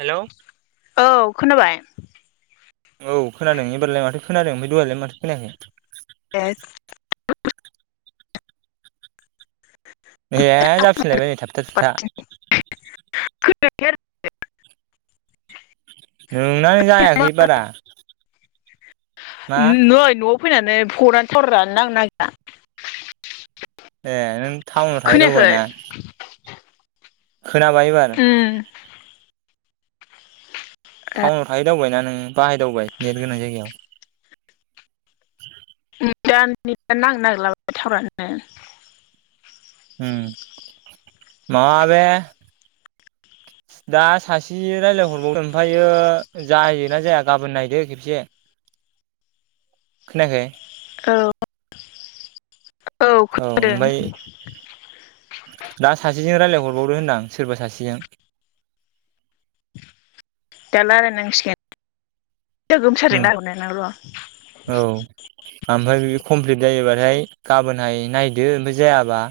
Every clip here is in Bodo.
हेलौ औ खोनाबाय। औ खोनादों एबारलाय माथो खोनादों ओमफ्राय दहायलाय माथो खोनायाखै। [unintelligible] ए जाफिनलायबाय थाबथा थुबथा [unintelligible] ओह संनाय आरो जायाखै बारा मा? नै न'आव फैनानै फ'नानो थावारानो नांनो नागिरा ए नों टाउनाव थाहै खोनायाखै दावबायना खोनाबाय एबार उम थाउनाव थायो दावबायना नों बाहायदावबाय नेट गोनां जायगायाव उम दा नेट आनो नांनोगिरला टावारानो उम माबे दा सासे रायज्लायहरबावो ओमफ्रायो जायोना जाया गाबोन नायदो खेबसे खोनायाखै? औ औ ओमफाय दा सासेजों रायलाय हरबावदो होनदां सोरबा सासेजों दा लायरायनांसिगोन। औ ओमफ्राय बे कमप्लिट जायोबा ओमफ्राय गाबोनहाय नायदो ओमफ्राय जायाबा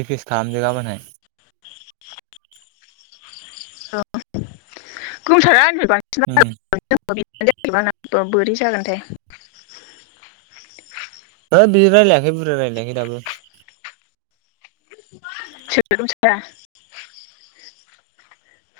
रिकुइस्ट खालामदो गाबोनहाय औ गंथारा आङो ओम [unintelligible] [unintelligible] बोरै जागोनथाय हो बिदि रायलायाखै बुरजा रायलायाखै दाबो [unintelligible]